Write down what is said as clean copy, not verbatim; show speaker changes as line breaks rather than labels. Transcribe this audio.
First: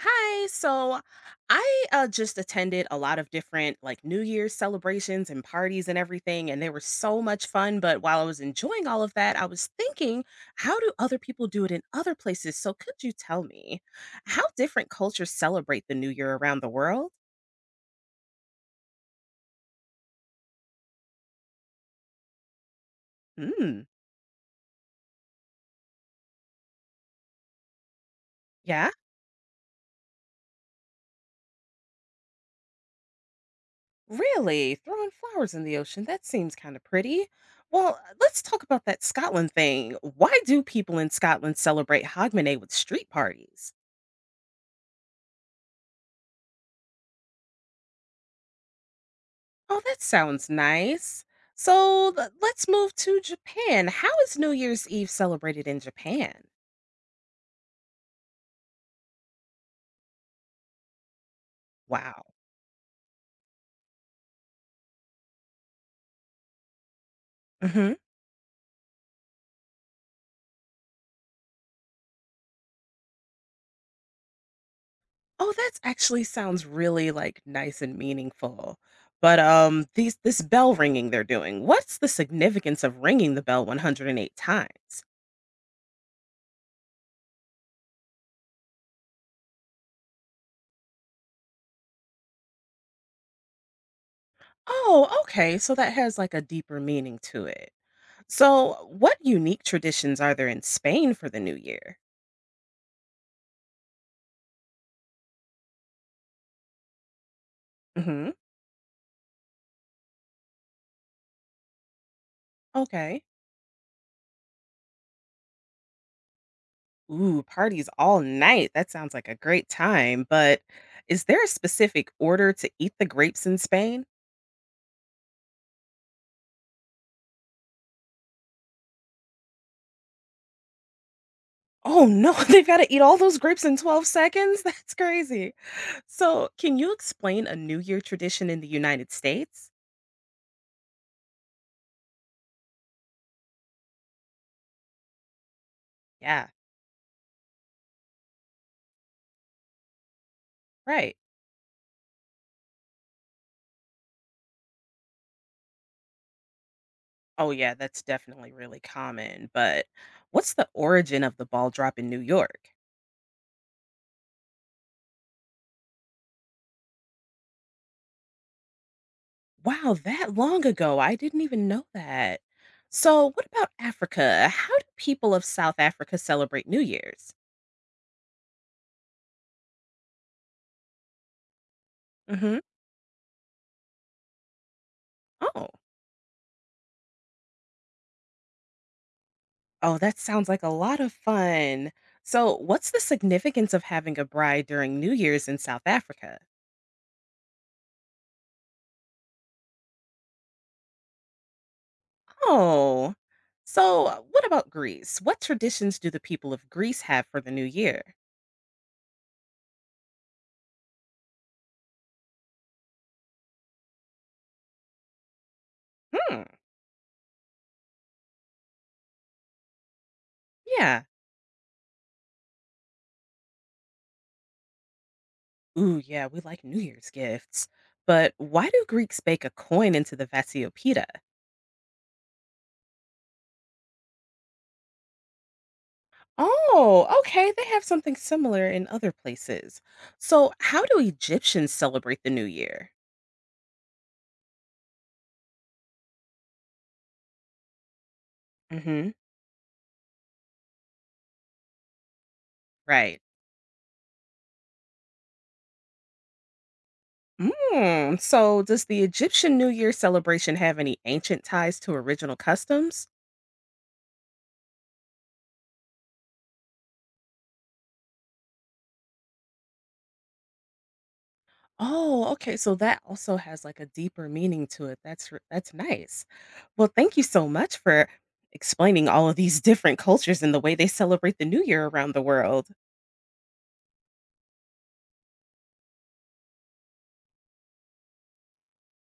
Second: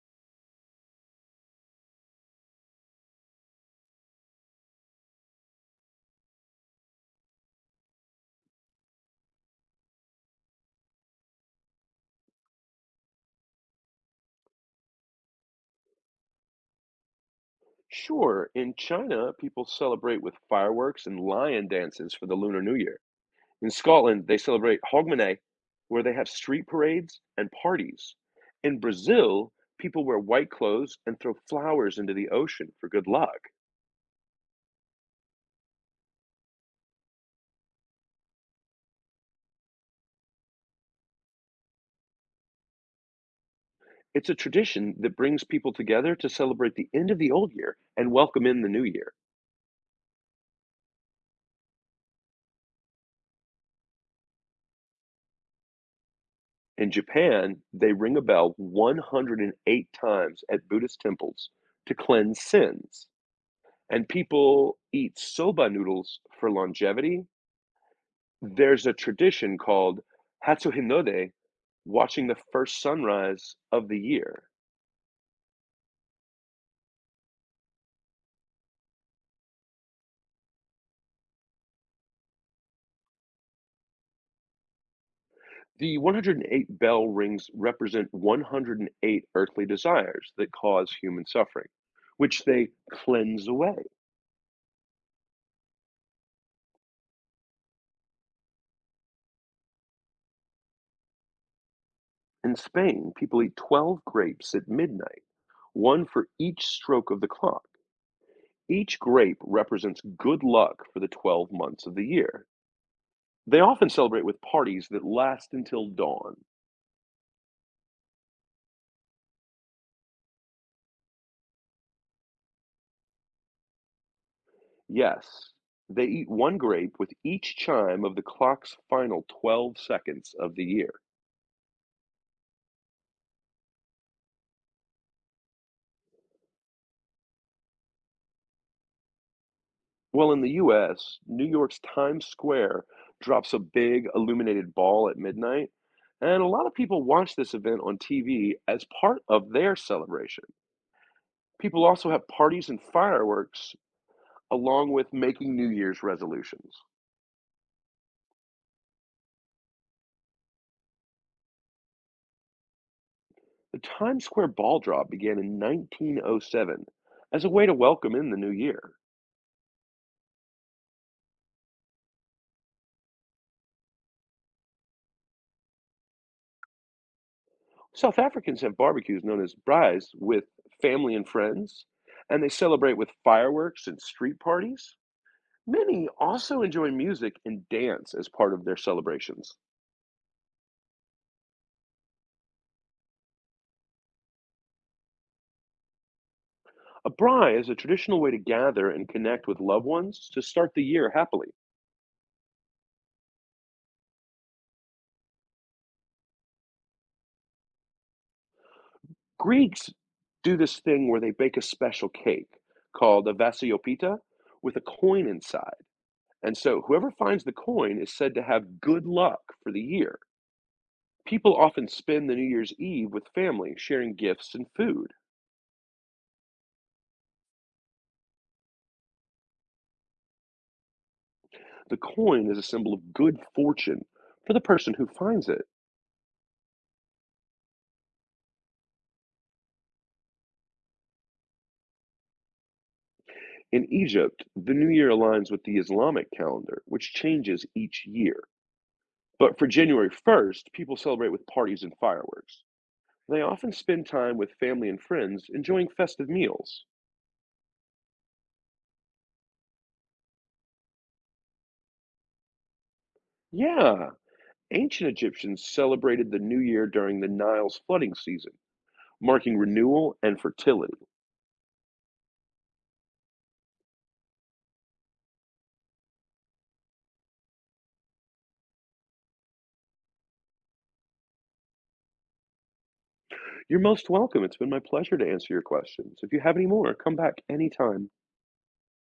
Hi. So I just attended a lot of different like New Year's celebrations and parties and everything, and they were so much fun. But while I was enjoying all of that, I was thinking, how do other people do it in other places? So could you tell me how different cultures celebrate the New Year around the world?
Sure, in China, people celebrate with fireworks and lion dances for the Lunar New Year. In
Mm,
Scotland, they celebrate Hogmanay, where they have street parades and parties. In
yeah.
Brazil, people wear white clothes and throw flowers into the ocean for good luck.
Really? Throwing flowers in the ocean. That seems kind of pretty. Well, let's talk about that Scotland thing. Why do people in Scotland celebrate Hogmanay with street parties?
It's a tradition that brings people together to celebrate the end of the old year and welcome in the new year.
Oh, that sounds nice. So let's move to Japan. How is New Year's Eve celebrated in Japan?
In Japan, they ring a bell 108 times at Buddhist temples to
Wow.
cleanse sins, and people eat soba noodles for longevity.
Hmm.
There's a tradition called Hatsuhinode, watching the first sunrise of the year.
Oh, that actually sounds really like nice and meaningful. But these this bell ringing they're doing. What's the significance of ringing the bell 108 times?
The 108 bell rings represent 108 earthly desires that cause human suffering, which they cleanse away.
Oh, okay. So that has like a deeper meaning to it. So, what unique traditions are there in Spain for the New Year?
In Spain, people eat 12 grapes at midnight, one for each stroke of the clock.
Hmm.
Each grape represents good luck for the 12 months of the year.
Okay.
They often celebrate with parties that last until dawn.
Ooh, parties all night. That sounds like a great time. But is there a specific order to eat the grapes in Spain?
Yes, they eat one grape with each chime of the clock's final 12 seconds of the year.
Oh no, they've got to eat all those grapes in 12 seconds? That's crazy. So, can you explain a New Year tradition in the United States?
Well, in the US, New York's Times Square drops a big illuminated ball at midnight, and a
Yeah,
lot of people watch this event on TV as part of their celebration.
right.
People also have parties and fireworks along with making New Year's resolutions.
Oh, yeah, that's definitely really common. But what's the origin of the ball drop in New York?
The Times Square ball drop began in 1907 as a way to welcome in the new year.
Wow, that long ago. I didn't even know that. So, what about Africa? How do people of South Africa celebrate New Year's?
South Africans have barbecues known as braais with family and friends, and they
Mhm.
celebrate with fireworks and street parties.
Oh.
Many also enjoy music and dance as part of their celebrations.
Oh, that sounds like a lot of fun. So, what's the significance of having a bride during New Year's in South Africa?
A braai is a traditional way to gather and connect with loved ones to start the year happily.
Oh. So, what about Greece? What traditions do the people of Greece have for the new year?
Greeks do this thing where they bake a special cake called a vasiopita with a coin inside.
Hmm.
And so whoever finds the coin is said to have good luck for the year.
Yeah.
People often spend the New Year's Eve with family, sharing gifts and food.
Ooh, yeah, we like New Year's gifts. But why do Greeks bake a coin into the Vasiopita?
The coin is a symbol of good fortune for the person who finds it.
Oh, okay. They have something similar in other places. So, how do Egyptians celebrate the new year?
In Egypt, the new year aligns with the Islamic calendar, which changes each year.
Mhm.
But for January 1st, people celebrate with parties and fireworks.
Right.
They often spend time with family and friends, enjoying festive meals.
Mm, so, does the Egyptian New Year celebration have any ancient ties to original customs?
Yeah, ancient Egyptians celebrated the new year during the Nile's flooding season, marking renewal and fertility.
Oh, okay. So that also has like a deeper meaning to it. That's that's nice. Well, thank you so much for explaining all of these different cultures and the way they celebrate the New Year around the world.
You're most welcome. It's been my pleasure to answer your questions. If you have any more, come back anytime.